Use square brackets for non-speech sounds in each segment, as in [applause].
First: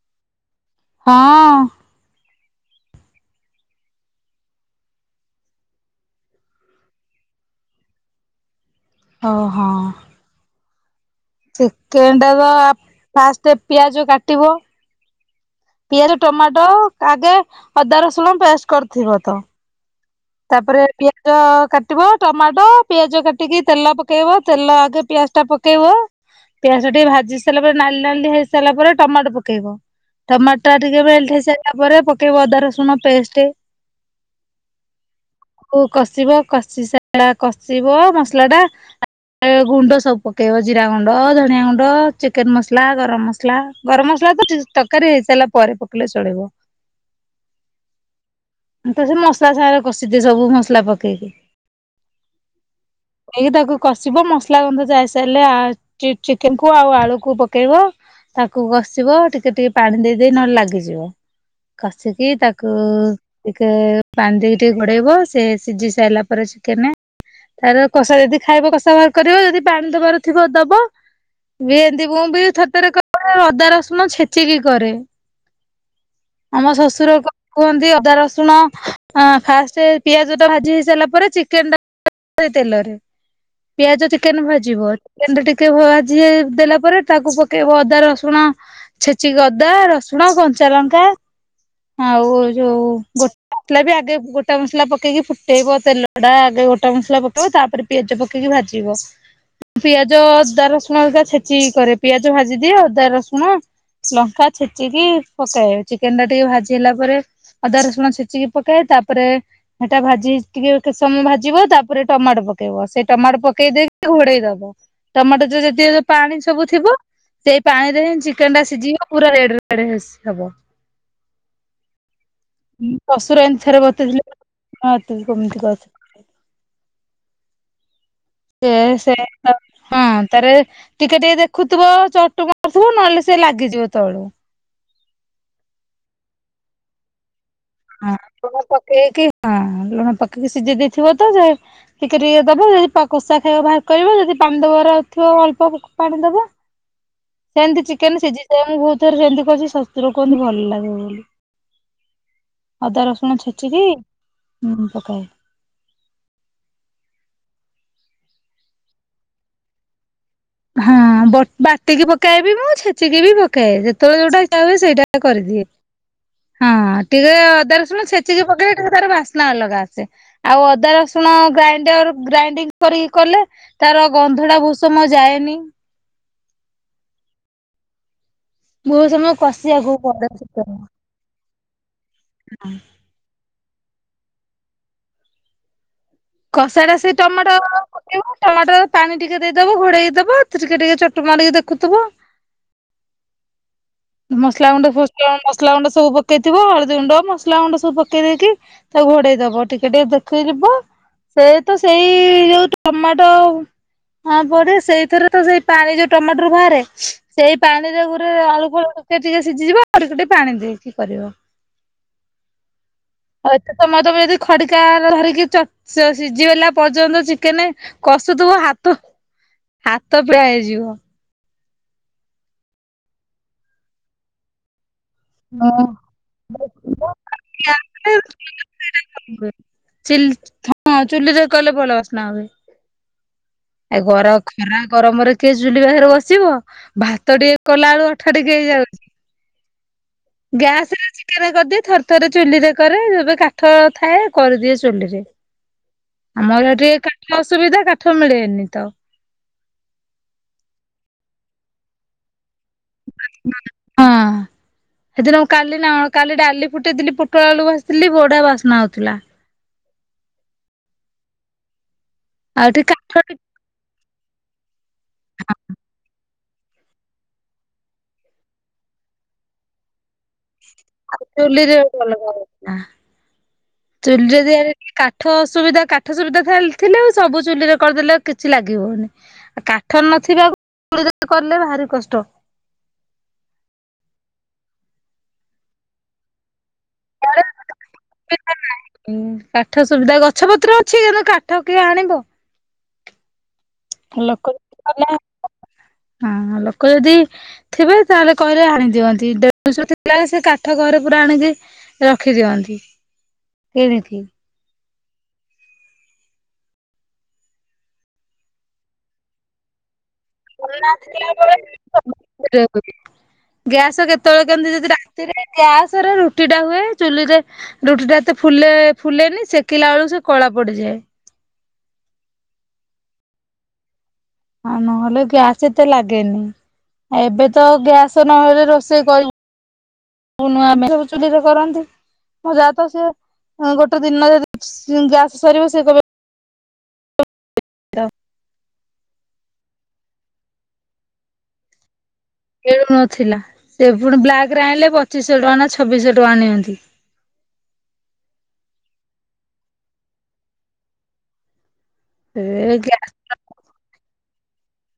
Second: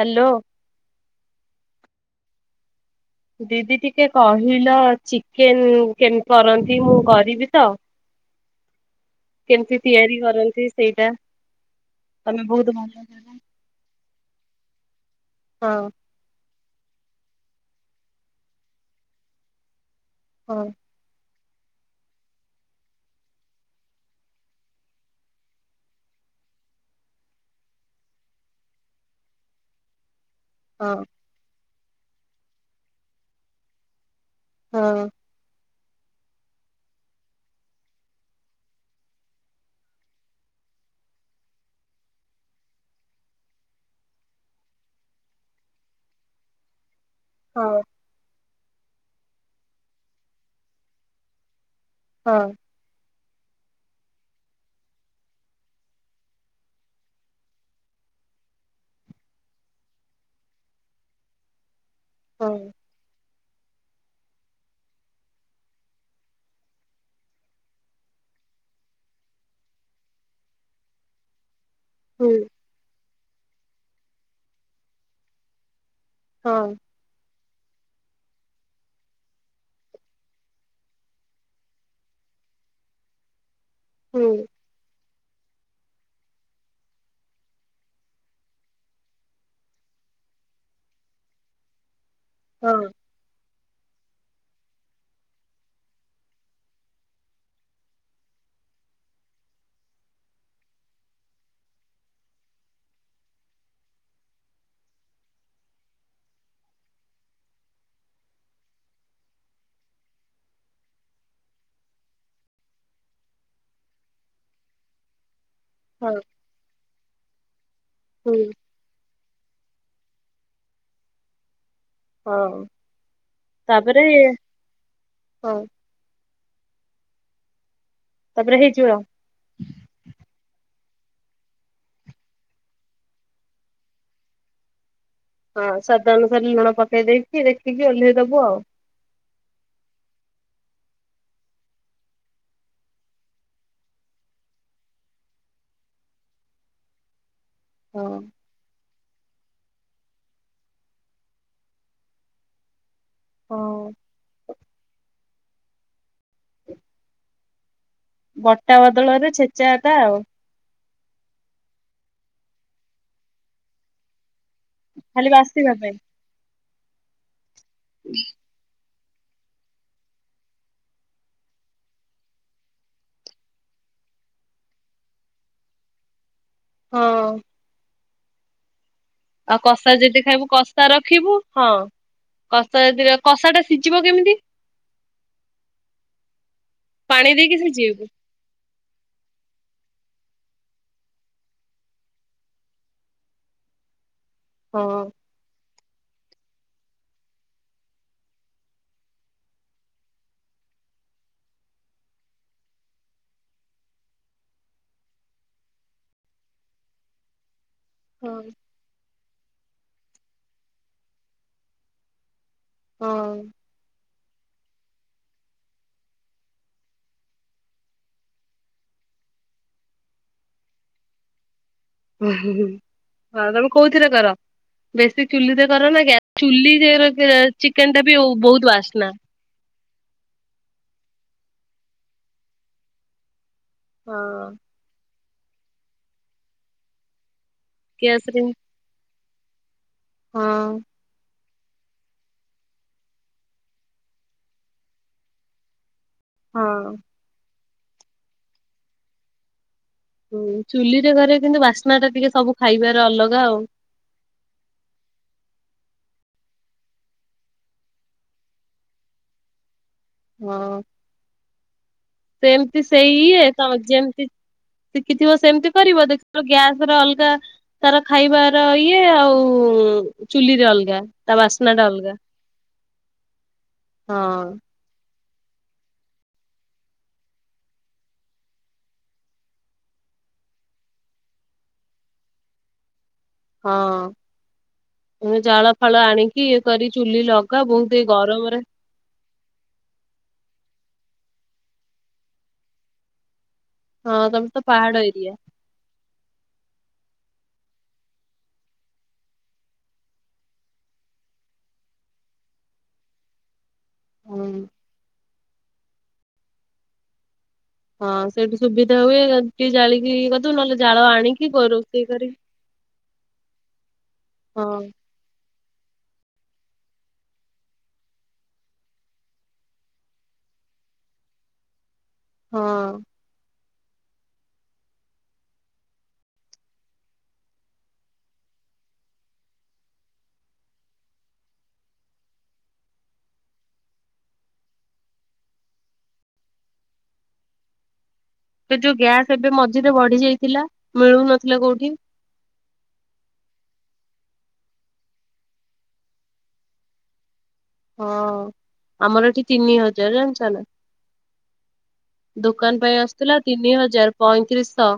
Hello. ହଁ। ଦିଦି ଟିକେ କହିଲ ଚିକେନ କେମତି କରନ୍ତି। ମୁଁ କରିବି ତ ଓ ହଁ କେମତି ତିଆରି କରନ୍ତି। ସେଇଟା ଚିକେନ ଟା ତମେ ତ ବହୁତ ଭଲ ଫାଷ୍ଟ ପିଆଜ କାଟିବ ହଁ ପିଆଜ ଟମାଟୋ। ଆଗେ ଅଦା ରସୁଣ ପେଷ୍ଟ କରିଥିବ ତ ହଁ ତାପରେ ପିଆ ପ କାଟିବ ଟମାଟୋ ପିଆଜ କାଟିକି ତେଲ ପକେଇବ ତେଲ ଆଗେ ପିଆଜ ଟା ପକେଇବ ପିଆଜ ଟିକେ ଭାଜି ସାରିଲା ପରେ ନାଲି ନାଲି ହେଇସାରିଲା ପରେ ଟମାଟୋ ପକେଇବ। ଟମାଟର ହଁ ଟିକେ ମେ ସେ ତାପରେ ପକେଇବ ଅଦା ରସୁଣ ପେଷ୍ଟ ହଁ। ଆଉ କଷିବ କଷି ସାରିଲା କଷିବ ମସଲା ଟା ଗୁଣ୍ଡ ସବୁ ପକେଇବ ଜିରା ଗୁଣ୍ଡ ଧନିଆ ଗୁଣ୍ଡ ଚିକେନ ମସଲା ଗରମ ମସଲା ଗରମ ମସଲା ତ ତରକାରୀ ହେଇସାରିଲା ପରେ ପକେଇଲେ ଚଳିବ। ହଁ। ତ ସେ ମସଲା ସ କଷିଦିଏ ସବୁ ମସଲା ପକେଇକି। ହଁ। କି ତାକୁ କଷିବ ମସଲା ଗନ୍ଧ ଯାଇସାରିଲେ ଚିକେନ କ ଆଉ ଆଳୁକୁ ପକେଇବ ତାକୁ କଷିବ ଟିକେ ଟିକେ ପାଣି ଦେଇ ଦେଇ ନହେଲେ ଲାଗିଯିବ। କଷିକି ହଁ ତାକୁ ଟିକେ ପାଣି ଦେଇକି ଟିକେ ଘୋଡେଇବ ସେ ସିଝି ସାରିଲା ପରେ ଚିକେନ ତାର କଷା ଯଦି ଖାଇବ କଷା ବାହାର କରିବ ଯଦି ପାଣି ଦବାର ଥିବ ଦବ। ଭ ଏତି ମୁ ହୁଁ ବି ଥତରେ ରେ ରଦା ରସୁଣ ଛେଚିକି କରେ ଆମ ହଁ ଶ୍ୱଶୁର କୁହନ୍ତି ଅଦା ରସୁଣ ଫାଷ୍ଟ ପିଆଜ ଟା ଭାଜି ହେଇ ସାରିଲା ପରେ ଚିକେନ ଟା ତେଲରେ ପିଆଜ ହୁଁ ଟିକେନ ଭାଜିବ ଟିକେ ଭାଜି ଦେଲା ପରେ ତାକୁ ପକେଇବ ଅଦା ରସୁଣ ଛେଚିକି ଅଦା ରସୁଣ କଞ୍ଚା ଲଙ୍କା। ଆଉ ହଁ ଯୋଉ ଗୋଟେ ମସଲା ବି ଆଗେ ଗୋଟା ମସଲା ପକେଇକି ଫୁଟେଇବ ତେଲ ଟା ଆଗେ ଗୋଟା ମସଲା ପକେଇବ ତାପରେ ପିଆଜ ପକେଇକି ଭାଜିବ। ପିଆଜ ଅଦା ରସୁଣିକା ଛେଚିକି କରେ ପିଆଜ ଭାଜିଦିଏ। ଅଦା ରସୁଣ ଲଙ୍କା ଛେଚିକି ପକେଇ ଚିକେନ ଟା ଟିକେ ଭାଜି ହେଲା ପରେ ଅଦା ରସୁଣ ଛେଚିକି ପକାଏ ତାପରେ ସେଟା ଭାଜି ଟିକେ କି ସମୟ ଭାଜିବ ତାପରେ ଟମାଟୋ ପକେଇବ ସେଇ ଟମାଟୋ ପକେଇ ଦେଇକି ଘୋଡେଇ ଦବ ଟମାଟ। ଯଦି ହଁ ପାଣି ସବୁ ଥିବ। ସେ ପାଣିରେ ହୁଁ ଚିକେନ ଟା ସିଝିବ ପୁରା [unintelligible] ହବ। ହଁ ଶଶୁର ଏମିତି ଥରେ ତାପରେ ବତେଇଥିଲେ ହଁ କେମିତିଛ। ତାପରେ ସେ ହେଇଯିବ ସେ ହଁ ତ ଟିକେ ଟିକେ ଦେଖୁଥିବ ଚଟୁ ମାରୁଥିବ ନହେଲେ ସେ ଲାଗିଯିବ ତଳୁ ହଁ ସଦା ଅନୁସାରେ ଲୁଣ ପକେଇ ଦେଖିକି ଓହ୍ଲେଇ ହଁ ଦବୁ ଆଉ ଲୁଣ ପକେଇକି ହଁ ଲୁଣ ପକେଇକି ସିଝି ଦେଇଥିବ ତ ଠିକ ଦବ ଯଦି କୋଷା ଖାଇବା ବାହାର କରିବ ଯଦି ପାଣି ଦବାରଥିବ ଅଳ୍ପ ପାଣି ଦବ। ସେମିତି ହଁ ଚିକେନ ସିଝିଯିବ ବହୁତ। ଯେମିତି କରିଛି ଶଶୁର କୁହନ୍ତି ଭଲ ଲାଗେ ବୋଲି। ଅଦା ରସୁଣ ହଁ ଛେଚିକି ହୁଁ ପକାଏ। [inaudible] ବଟା ବଦଳରେ ଛେଚା ଟା ଆଉ ହଁ ବାଟିକି ପକଏବି ମୁଁ ଛେଚିକି ବି ପକଏବି ଯେତେବେଳେ ଯୋଉଟା ସେଇଟା ଖାଲି କରିଦିଏ। ବାସିବା ପାଇଁ ହଁ ଟିକେ ଅଦାର ଶୁଣ ଛଚିକି ପକେଇ ତାର ବାସ୍ନା ଅଲଗା ଆସେ ଆଉ ଅଦା ରସୁଣ ଗ୍ରାଇଣ୍ଡର ଗ୍ରାଇଣ୍ଡିଙ୍ଗ କରିକି କଲେ ତାର ଗନ୍ଧଟା ଭୂଷମ ଯାଏ ନି ହଉ। ବହୁତ ସମୟ ଆଉ କଷିବାକୁ କଷା ଯଦି ପଡେ ଖାଇବୁ ଚିକେନ। କଷା ରଖିବୁ ହଉ। କସା [unintelligible] କଷା ଟା ସିଜିବ କେମିତି? [inaudible] କଷା ଟା ସେ ପାଣି ଟମାଟୋ ଦେଇକି ସିଝେଇବୁ ପକେଇବ ଟମାଟୋର ପାଣି ଟିକେ ଦେଇଦବ ଘୋଡେଇ ଦେବା ଟିକେ ଟିକେ ଚୋଟ ମା ଟିକେ ଦେଖୁଥିବ। [inaudible] ମସଲା ହଁ। ଗୁଣ୍ଡ ମସଲା ଗୁଣ୍ଡ ସବୁ ପକେଇଥିବ ହଳଦୀ ଗୁଣ୍ଡ ମସଲା ଗୁଣ୍ଡ ସବୁ ପକେଇ ଦେଇେଇକି ତାକୁ ଘୋଡେଇ ଦବ ଟିକେ ଟିକେ ଦେଖେଇ ଯିବ ସେ ତ ସେଇ ଯୋଉ ଟମାଟୋ ହ ପଡେ ସେଇଥିରେ ତ ସେଇ ପାଣି ଯୋଉ ଟମାଟୋରୁ ବାହାରେ ସେଇ ପାଣିରେ ଗୁରେ ହଁ ଆଳୁ ଫାଳୁ ଟିକେ ସିଝିଯିବ ଆଉ ଟିକେ ପାଣି ଦେଇ କି କରିବ। ହଉ ହୁଁ ତ ତମ ତମ ଯଦି ଖଡିକା ଧରିକି ସିଝିଗଲା ପର୍ଯ୍ୟନ୍ତ ଚିକେନ କଷୁଥିବ ହାତ ହାତ ପୁରା ହେଇଯିବ। ଉଁ ହୁଁ ତମେ କୋଉରେ କର। ବେଶୀ ଚୁଲି ତ କର ନା ଚୁଲି ଚିକେନ ଟା ବି ବହୁତ ବାସ୍ନା ଚୁଲି ହଁ ଚୁଲିରେ କଲେ ଭଲ ବାସ୍ନା ହୁଏ। ଏ ଗର ହଁ ଖରା ଗରମରେ ସେ ଚୁଲି ପାଖରେ ବସିବ ଭାତ ଟିକେ କଲାବେଳୁ ଗ୍ୟାସ ଅଠା ରେ ଟିକେ ହେଇଯାଉଛି। ହଁ। ଗ୍ୟାସରେ ଚିକେନ କରିଦି ଥରେ ଥରେ ଚୁଲି ରେ କରେ ଏବେ କାଠ ଥାଏ କରିଦିଏ ଚୁଲିରେ। ଆମର ଏଠି ହଁ କାଠ ସୁବିଧା କାଠ ମିଳେନି ତ ହୁ ଚୁଲିରେ ଘରେ କିନ୍ତୁ ବାସ୍ନା ଟା ଟିକେ ସବୁ ଖାଇବାର ଅଲଗା ଆଉ ହଁ। ସେଦିନ କାଲି ନା କାଲି ଡାଲି ଫୁଟେଇଥିଲି ପୋଟଳ ବେଳକୁ ଆସିଥିଲି ବଢା ବାସ୍ନା ହଉଥିଲା ହଁ ଆଉ ଏଠି ସେମିତି କାଠ ସେଇ ଟିକେ ତମ ଯେମତି ଶିଖିଥିବ ସେମିତି କରିବ ଦେଖ ଗ୍ୟାସ ର ଅଲଗା ତାର ଖାଇବାର ଇଏ ଆଉ ଚୁଲି ଆଉ ଚୁଲିରେ ଅଲଗା ହଛି ନା ଚୁଲିରେ ହଁ ଦିଆା କାଠସୁବିଧା କାଠ ସୁବିଧା ଥିଲେ ଆ ସବୁ ଚୁଲିରେ କରିଦେଲେଉ କିଛି ଲାଗିବଉନି ଆଉ କାଠ ନଥିବା ଚ କଲେ ଭାରି କଷ୍ଟ ହଁ ମୁ ଜାଳ ଫାଳ ଆଣିକି କରି ଚୁଲି ଲଗା ବହୁତ ଏଇ ଗରମରେ କାଠ ସୁବିଧା ଗଛ ପତ୍ର ଅଛିୁ କାଠ ଠକି ଆଣବୋ ହଁ ତମେ ଲୋକଁ ତ ପାହାଡ ଏରିଆ। ଲୋକ ଯଦି ଥିବେ ତାହେଲେ କହିଲେ ଆଣି ଦିଅନ୍ତି ଦେଢିନିଷ ଥିଲା ସେ କାଠ ଘରେ ପୁରା ଆଣିକି ରଖିଦିଅନ୍ତି ସେରି ହୁଁ ହଁ ସେଇଠୁ ସୁବିଧା ହୁଏ ଜାଳି ଥିଲା କରିକି ଗ୍ୟାସ କେତେବେଳେ ହଁ କେମତି ଯଦି ରାତିରେ ଗ୍ୟାସରେ ରୁଟି ଟା ହୁଏ ଚୁଲିରେ ରୁଟି ଟା ଏତେ ଫୁ ଫୁଲେନି ସେକିଲା ବେଳକୁ ସେ କଳା ପଡିଯାଏ ହଁ ନହେଲେ ଗ୍ୟାସ ଏତେ ଲାଗେନି ଏବେ ତ ଗ୍ୟାସ ନହେଲେ ରୋଷେଇ କରିବୁ ନୂ ସବୁ ଚୁଲିରେ କରନ୍ତି ମ ଯା ତ ସି ଗୋଟେ ଦିନ ଯ ଗ୍ୟାସ ସରିବ ସେ କ ସେ ଯୋଉ ଗ୍ୟାସ ଏବେ ମଝିରେ ବଢି ଯାଇଥିଲା ମିଳୁନଥିଲା କୋଉଠି ଖଳୁନଥିଲା ସେ ପୁଣି ବ୍ଲାକରେ ଆଣିଲେ ପଚିଶଶହ ଟଙ୍କା ନା ଛବିଶ ଟଙ୍କା ନିଅନ୍ତି ହଁ ଆମର ଏଠି ତିନି ହଜାର ଜଣି ଚାଲା ଏ ଦୋକାନ ପାଇଁ ଗ୍ୟାସ ଆସୁଥିଲା ତିନି ହଜାର ପଇଁତିରିଶଶ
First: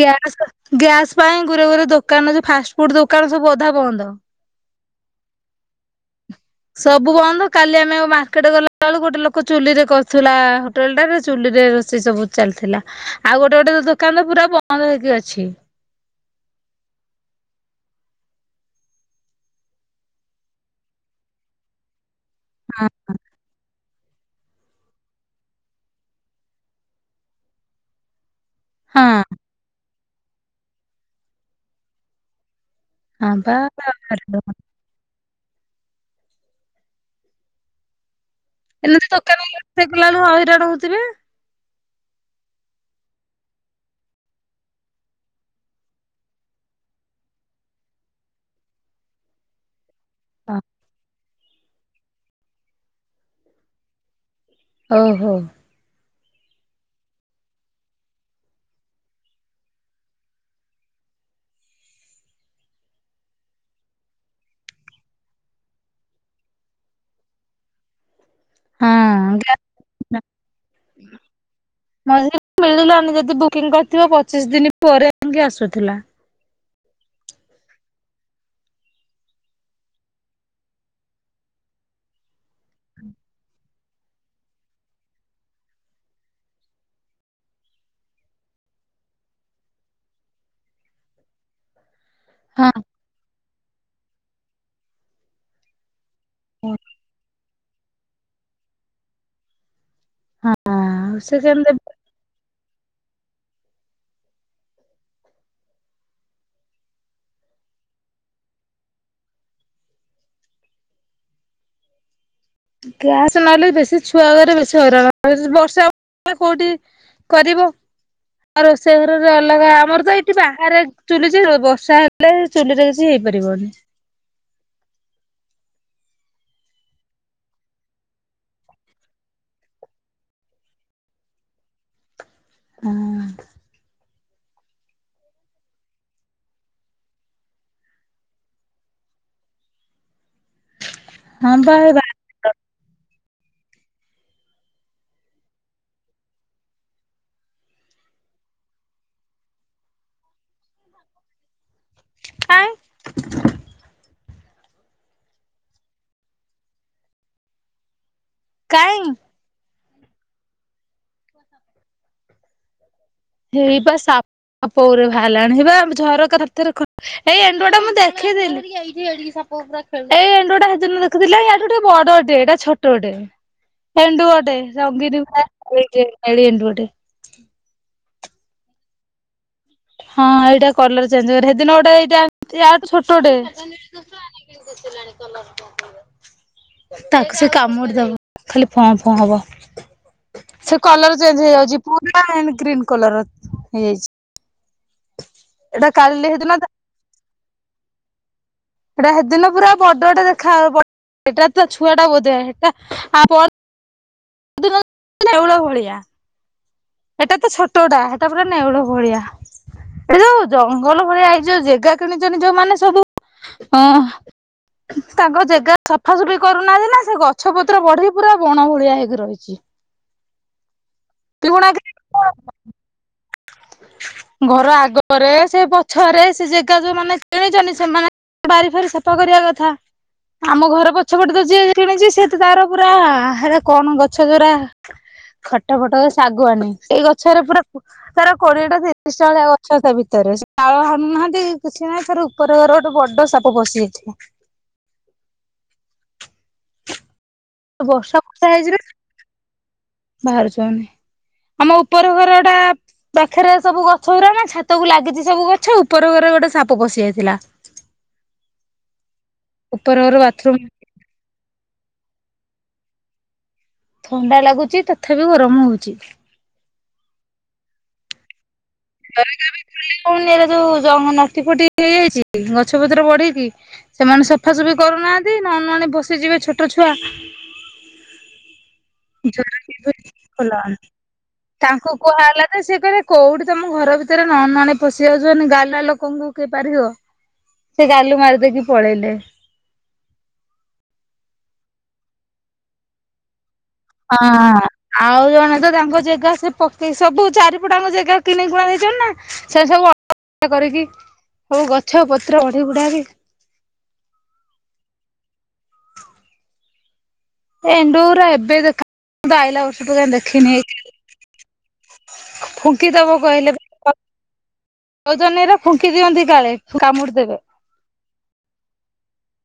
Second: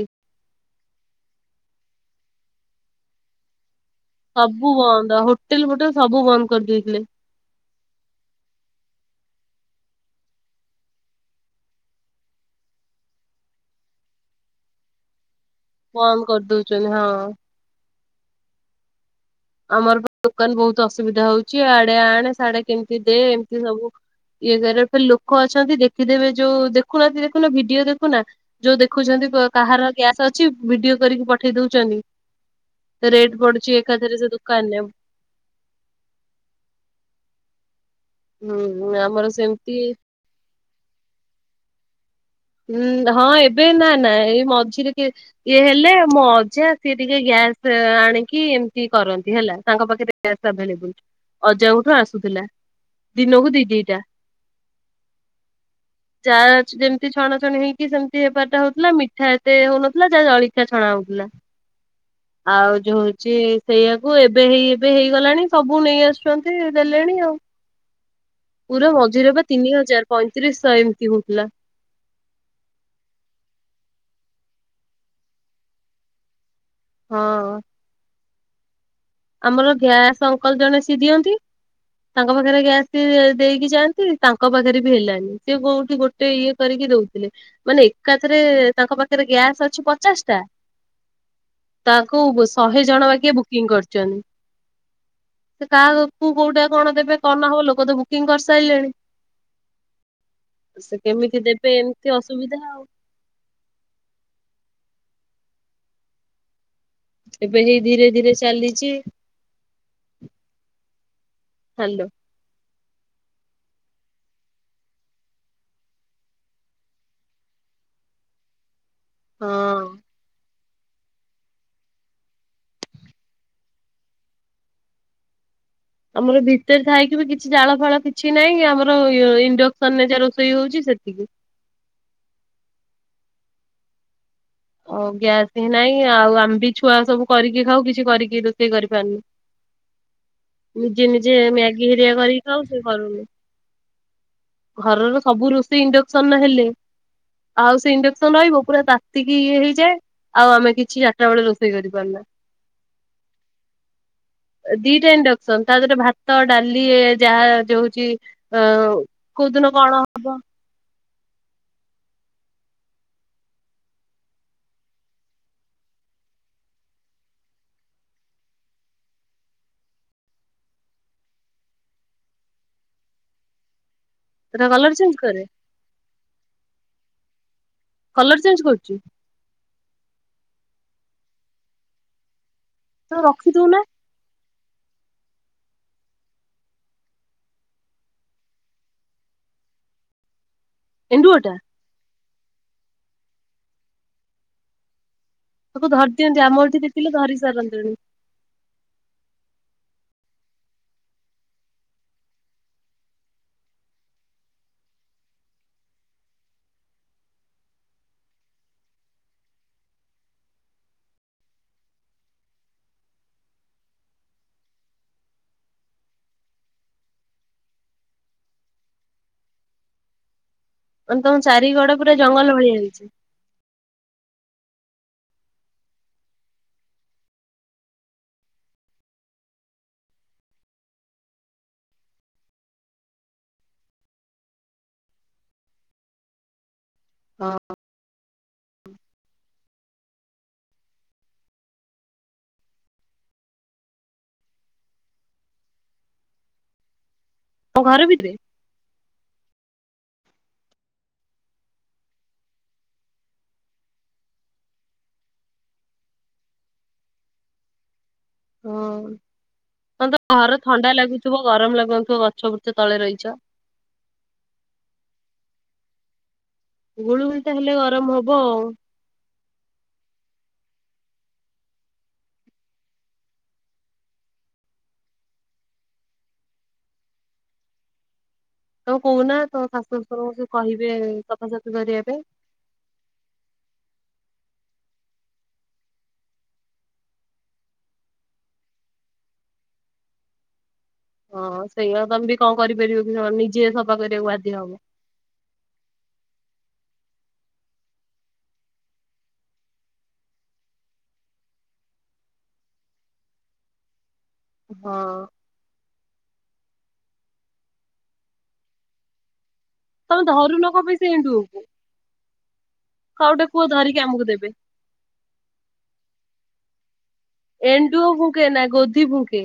ଗ୍ୟାସ୍ ଗ୍ୟାସ୍ ପାଇଁ ଗୋରେ ଗୋରେ ଦୋକାନ ଯୋ ଫାଷ୍ଟଫୁଡ଼୍ ଦୋକାନ ସବୁ ଅଧା ବନ୍ଦ ଅବୁ ହ ହୋଟେଲ ଫୋଟେ ସବ ସବୁ ବନ୍ଦ କାଲି ଆମେ ମାର୍କେଟ ଗଲା ବେଳକୁ ଗୋଟେ ଲୋକ ଚୁଲିରେ କରି ଥିଲା ହୋଟେଲଟା ଚୁଲିରେ ରୋଷେଇ ସବୁ ଚାଲିଥିଲା ଆଉ ଗୋଟେ ଗୋଟେ ଦୋକାନ ତ ପୁରା ବନ୍ଦ ହେଇକି ଅଛି କମ କରିଦଉଛନ୍ତି ହଁ ଆମର ଦୋକାନ ବହୁତ ଅସୁବିଧା ହଉଛି ଆଡେ ଆଣେ ସଡା ହଁ କେମିତି ଦେ ଏମିତି ସବୁ ଇଏ ଲୋକ ଅଛନ୍ତି ଦେଖିଦେବେ ଯୋଉ ଦେଖୁନାହାନ୍ତି ଦେଖୁନା ଭିଡିଓ ଦେଖୁନା ଯୋଉ ହଁ ଦେଖୁଛନ୍ତି କାହାର ଗ୍ୟାସ୍ ଅଛି ଭିଡିଓ କରିକି ପଠେଇ ଦଉଛନ୍ତି। ହଁ ରେଟ୍ ବା ପଢୁଛି ଏକାଥରେ ସେ। [unintelligible] ହୁଁ ଏମତି ଆମର ସେମିତି ଦୋକାନଗା ବଳୁ ହଇରାଣ ହଉଛି। ତେ। ଉଁ ହଁ ଏବେ ନା ନା ଏଇ ମଝିରେ କେ ଇଏ ହେଲେ ମୋଜା ସିଏ ଟିକେ ଗ୍ୟାସ୍ ଆଣିକି ଏମିତି କରନ୍ତି ହେଲା ତାଙ୍କ ପାଖରେ। Gas available. ଅଜାଙ୍କଠୁ ଆସୁଥିଲା ଦିନକୁ ଦି ଦିଟା। ଓହୋ। ଯାହା ଅଛି ଯେମତି। ଏତି ଛଣା ଛଣି ହେଇକି ସେମିତି ହେବାରଟା ହଉଥିଲା ମିଠା ଏତେ ହଉନଥିଲା ଯାହା ଜଳିଖିଆ ଛଣା ହଉଥିଲା ଆଉ ଯୋ ହଉଛି ସେଇଆକୁ ଏବେ ହେଇ ଏବେ ହେଇଗଲାଣି ସବୁ ନେଇ ଆସୁଛନ୍ତି ଦେଲେଣି ଆଉ। ପୁରା ହଁ ମଝିରେ ବା ଗ୍ୟା ତିନି ହଜାର ପଇଁତିରିଶ ଶହ ଏମିତି ହଉଥିଲା। ମଝ ମିଳିଲାନି ଯଦି ବୁକିଂ କରିିବ ପଚିଶ ଦିନି ପରେ ଆସୁଥିଲା। ହଁ। ଆମର ଗ୍ୟାସ ଅଙ୍କଲ ଜଣେ ସି ଦିଅନ୍ତି ତା। ତାଙ୍କ ପାଖରେ ଗ୍ୟାସ୍ ଦେଇକି ଯାଆନ୍ତି। ତାଙ୍କ ପାଖରେ ବି ହେଲାନି ସେଏ କୋଉଠି ଗୋଟେ ଇଏ କରିକି ଦଉଥିଲେ ମାନେ ଏକାଥରେ ତାଙ୍କ ପାଖରେ ଗ୍ୟାସ୍ ଅଛି ପଚାଶ ଟା। ତାଙ୍କୁ ଶହେ ହଁ। ଜଣ ବାକି ବୁକିଂ କରି। ସେ କା। ତୁ କୋଉଟା କଣ ଦେବେ କଣ ହବ ଲୋକ ଦେବୁ। ବୁକିଂ କରିସାରିଲେଣି। ସେ କେମିତି ଦେବେ ଏମିତି ଅସୁବିଧା ଆଉ। ଏବେ ହେଇ ଧୀରେ ଧୀରେ ଚାଲିଛି ହାଲୋ। ଗ୍ୟାସ ନହେଲେ ବେଶୀ ଛୁଆ ଘରେ ବେଶୀ ହଇରାଣ ବର୍ଷାଷ କୋଉଠି କରିବ ଆ। ସେଘରରେ ଅଲଗା ହଁ। ଆମର ତ ଏଇଠି ବା ଆରେ ଚୁଲି ବର୍ଷା ହେଲେ ଚୁଲି ରେ କିଛି ହେଇପାରିବନି। ଆମର ଭିତରେ ଥାଇକି ବି କିଛି ଜାଳ ଫାଳ କିଛି ନାହିଁ ଆମର ଇଣ୍ଡକ୍ସନ ରେ ଯ ରୋଷେଇ ହଉଛି ସେତିକି। ହ। ଓ ଗ୍ୟାସ ହିଁ ନହିଁ ଆଉ ଆମ ବି ଛୁଆ ସବୁ କରିକି ଖାଉ କିଛି କରିକି ରୋଷେଇ କରିପାରୁନୁ। ନିଜେ ନିଜେ ହଁ ମ୍ୟାଗି ବା ହେରିଆ କରିକି ଖାଉ। ଘରର ସବୁ ରୋଷେଇ ଇଣ୍ଡକ୍ସନ ହେଲେ ଆଉ ସେ ଇଣ୍ଡକ୍ସନ ରହିବ ପୁରା ତାତି ଇଏ ହେଇଯାଏ ଆଉ ଆମେ କିଛି ଚାରିଟା ବେଳେ ରୋଷେଇ କରିପାରୁନା। କାଇଁ? ଦିଟା ଇଣ୍ଡକ୍ସନ୍ ତା ଦେହରେ ଭାତ ଡାଲି ଯାହା ଯାଉଚି। ଆଉ କାଇଁ କୋଉଦିନ କଣ? ହବ। ହେଇପା ସାପ ସାପଗୁରେ ଭାହାରିଲାଣି ହେଇପା, ଝରକା କତିରେ ଖ ଏଇ ଏଣ୍ଡୁଅ ଟା ମୁଁ ଦେଖିଥିଲି, ଏଇ ଏଣ୍ଡୁଅ ଟା ହେଦିନ ଦେଖିଥିଲେ, ୟାକୁ ଟିକେ ଗୋଟେ ବଡଟେ ଏଇଟା ଛୋଟଟେ। ଏଣ୍ଡୁଅଟେ ସେଟା କଲର ଚେଞ୍ଜ ସଙ୍ଗୀତ- କରେ [unintelligible] ଏଣ୍ଡୁଅ ଟେ। କଲର୍ ଚେଞ୍ଜ କରୁଚି? ହଁ ଏଇଟା କଲର୍ ଚେଞ୍ଜ କରେ ସେଦିନ ଗୋଟେ ଏଇଟା ୟାଠୁ ତ ରଖିଦଉନା ଛୋଟଟେ- [inaudible] ତାକୁ-ସେ କାମୁଡି ଦବ ଖାଲି ଫଁ ଫଁ ହବ। ସେ କଲର୍ ଏଣ୍ଡୁଅ ଚେଞ୍ଜ ଟା ହେଇଯାଉଚି ପୁଣି ହ- ଗ୍ରୀନ କଲର୍ ହେଇଯାଇଚି। ତାକୁ ଧରି ଦିଅନ୍ତି, ହେଦିନ ଆମ ଏଠି ଦେଖିଲେ ଧରି ସାରନ୍ତେଣି। ଏଇଟା ସେଦିନ ପୁରା ବଡ଼ଟେ ଦେଖା-ବ-ଏଟା ତା ଛୁଆଟା ବୋଧେ ସେଟା ଆଉ ଏଳ ଭଳିଆ ଏଟା ତ ଛୋଟଟା ସେଟା ପୁରା ନେଉଳ ଭଳିଆ, ଏଟା ଯୋଉ ଜଙ୍ଗଲ ଭଳିଆ ହେଇ ଯୋଉ ଜାଗା କିଣିଛନ୍ତିଛନ୍ତି, ଯୋଉମାନେ ସବୁ ଅ ତାଙ୍କ ଜାଗା ସଫାସୁଫି କରୁନାହାନ୍ତି ନା ସେ ଗଛ ପତ୍ର ବଢିକି ପୁରା ବଣ ଭଳିଆ ହେଇକି ରହିଛି। ମାନେ ତମ ପିଗୁଣା ଚାରିକଡ ପୁରା ଜଙ୍ଗଲ ଭଳିଆ ହେଇଚି। ଘର ଆଗରେ ସେ ପଛରେ, ସେ ଜାଗା ଯୋଉମାନେ କିଣିଛନ୍ତି ସେମାନେ ବାରି ଫାରି ସଫା କରିବା କଥା ଆମ ଘର ପଛପଟେ ତ ଯିଏ କିଣିଛି ସେ ତ ତାର ପୁରା ହେରା କଣ ଗଛ ଯଉରା ଖଟ ଫଟ ହୁଏ ସେ ଆଗୁଆନୀ। ଏଇ ଗଛରେ ପୁରା-ପୁ ତାର କୋଡିଏଟା ତିରିଶଟା ବଳିଆ ଗଛ ତା ଭିତରେ ସେ ତାଳ ହାନଣୁନାହାନ୍ତି କିଛି ନାହିଁ ତାର ଉପରକରେ ଗୋଟେ ବଡ ସାପ ପଶିଯାଇଥିଲା। ତମ ଘର ବର୍ଷା ଭିତରେ ଫର୍ଷା ହେଇଚିନା ବାହାରୁଚୁ ଆମେ ଆମ ଉପର ଘରଟା ପାଖରେ ସବୁ ଗଛ ଗୁରା ନା ଛାତକୁ ଲାଗିଛି ସବୁ ଗଛ ଉପର ଘରେ ଗୋଟେ ସାପ ପଶି ଯାଇଥିଲା। ହଁ ଉପର ତମରତ ବାଥରୁମ ଘର ଥଣ୍ଡା ଲାଗୁଥିବ ଗରମ ଲାଗୁନଥିବ ଛବୃଛ ତଳେ ରହିଚ ଥଣ୍ଡା ଲାଗୁଚି ତଥାବି ଗରମ ହଉଚି। ଗୁଳୁ ଗୁଳି ଟା ହେଲେ ଗରମ ହବ ଆଉ। ଏ ଯୋଉ ନଟି ଫଟି ହେଇଯାଇଛି ଗଛ ପତ୍ର ବଢିକି ସେମାନେ ସଫାସଫି କରୁନାହାନ୍ତି ନ ନୁଆଁଣିଆ ପଶିଯିବେ ଛୋଟ ଛୁଆ ତମେ କହୁନା ତମ ଶାଶୁ ଶଶୁରଙ୍କୁ ସେ କହିବେ ସଫାସଫ ତାଙ୍କୁ କରିବା ପାଇଁ। କୁହାଗଲା ଯେ ସେ କହିଲେ କୋଉଠି ତମ ଘର ଭିତରେ ନ ନୁଆଁଣିଆ ପଶି ଯାଉଛନ୍ତି ଗାଲୁଆ ଲୋକଙ୍କୁ କିଏ ପାରିବ, ସେ ଗାଲୁ ମାରିଦେଇକି ପଳେଇଲେ ହଁ ସେଇଆ ତମେ ବି କଣ କରିପାରିବ କି ନିଜେ ସଫା କରିବାକୁ ବାଧ୍ୟ ହଁ ହବ। ଆଉ ଜଣେ ତ ତାଙ୍କ ଜେଗା ସେ ପକେଇ ସବୁ ଚାରିପଟାଙ୍କ ଜେଗା କିଣିକୁଣା ଦେଇଚନ୍ତିନା ସେ ସବୁ ଅ [unintelligible] କରିକି ସବୁ ଗଛ ପତ୍ର ବଢି ବୁଢାକି ହଁ। ଏଣ୍ଡୁଅ ଗୁରା ଏବେ ଦେଖା [inaudible] ହେ [inaudible] ଆଇଲା ବର୍ଷ। ସେ ତ [unintelligible] ତମେ ଦେଖିନି ଧରୁନ କଣ ପାଇଁ ସେ ଏଣ୍ଡୁଅକୁ ଫୁଙ୍କିଦବ କାହାକୁ କହିଲେ [inaudible] କୁହ ଧରିକି ଆମକୁ ଦେବେ। କରା ଫୁଙ୍କି ଦିଅନ୍ତି କାଳେ କାମୁଡିଦେବେ ଏଣ୍ଡୁଅ ଭୁଙ୍କେ ନା ଗୋଧି ଭୁଙ୍କେ।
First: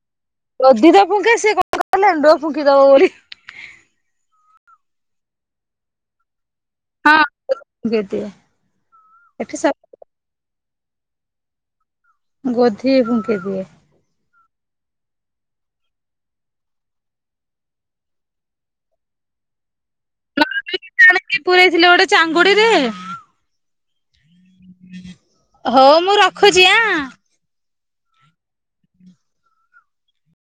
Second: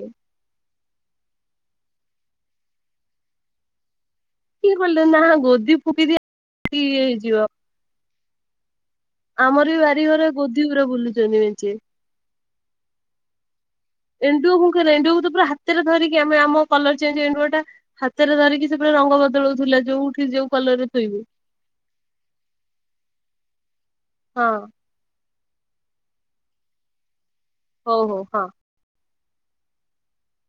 ଗଦି ତ ଫୁଙ୍କେ ସେ କଣ [inaudible] ଫୁଙ୍କିଦବ ବୋଲି। କିଏ କହିଲା ନାଁ ଗୋଦି ଫୁଙ୍କିଦିଏ। ଇଏ ହଁ ହେଇଯିବ ଫୁଙ୍କି ଦିଏ। ଏଠି ଆମର ବି ସବୁ ବାରିଘରେ ଗ। ତୀବ୍ର ବୁଲୁଛନ୍ତି [inaudible] ଗୋଧି ହୁଙ୍କେ ଦିଏ। ଏଣ୍ଡୁଅ ଏଣ୍ଡୁକୁ ପରା ହାତରେ ଧରିକି ଆମେ ଆମ କଲର ଚେଞ୍ଜ ଏଣ୍ଡୁଅଟା ହାତରେ ଧରିକି ସେ ପୁରା ରଙ୍ଗ ବଦଳଉଥିଲା ଯୋଉଠି ଯଉ। [inaudible] କିଏ ପୁରେଇଥିଲେ ଗୋଟେ ଚାଙ୍ଗୁଡିରେ। ହଁ। ହଉ ମୁଁ ରଖୁଚି ଆଁ। ହଉ ହଉ ହଁ।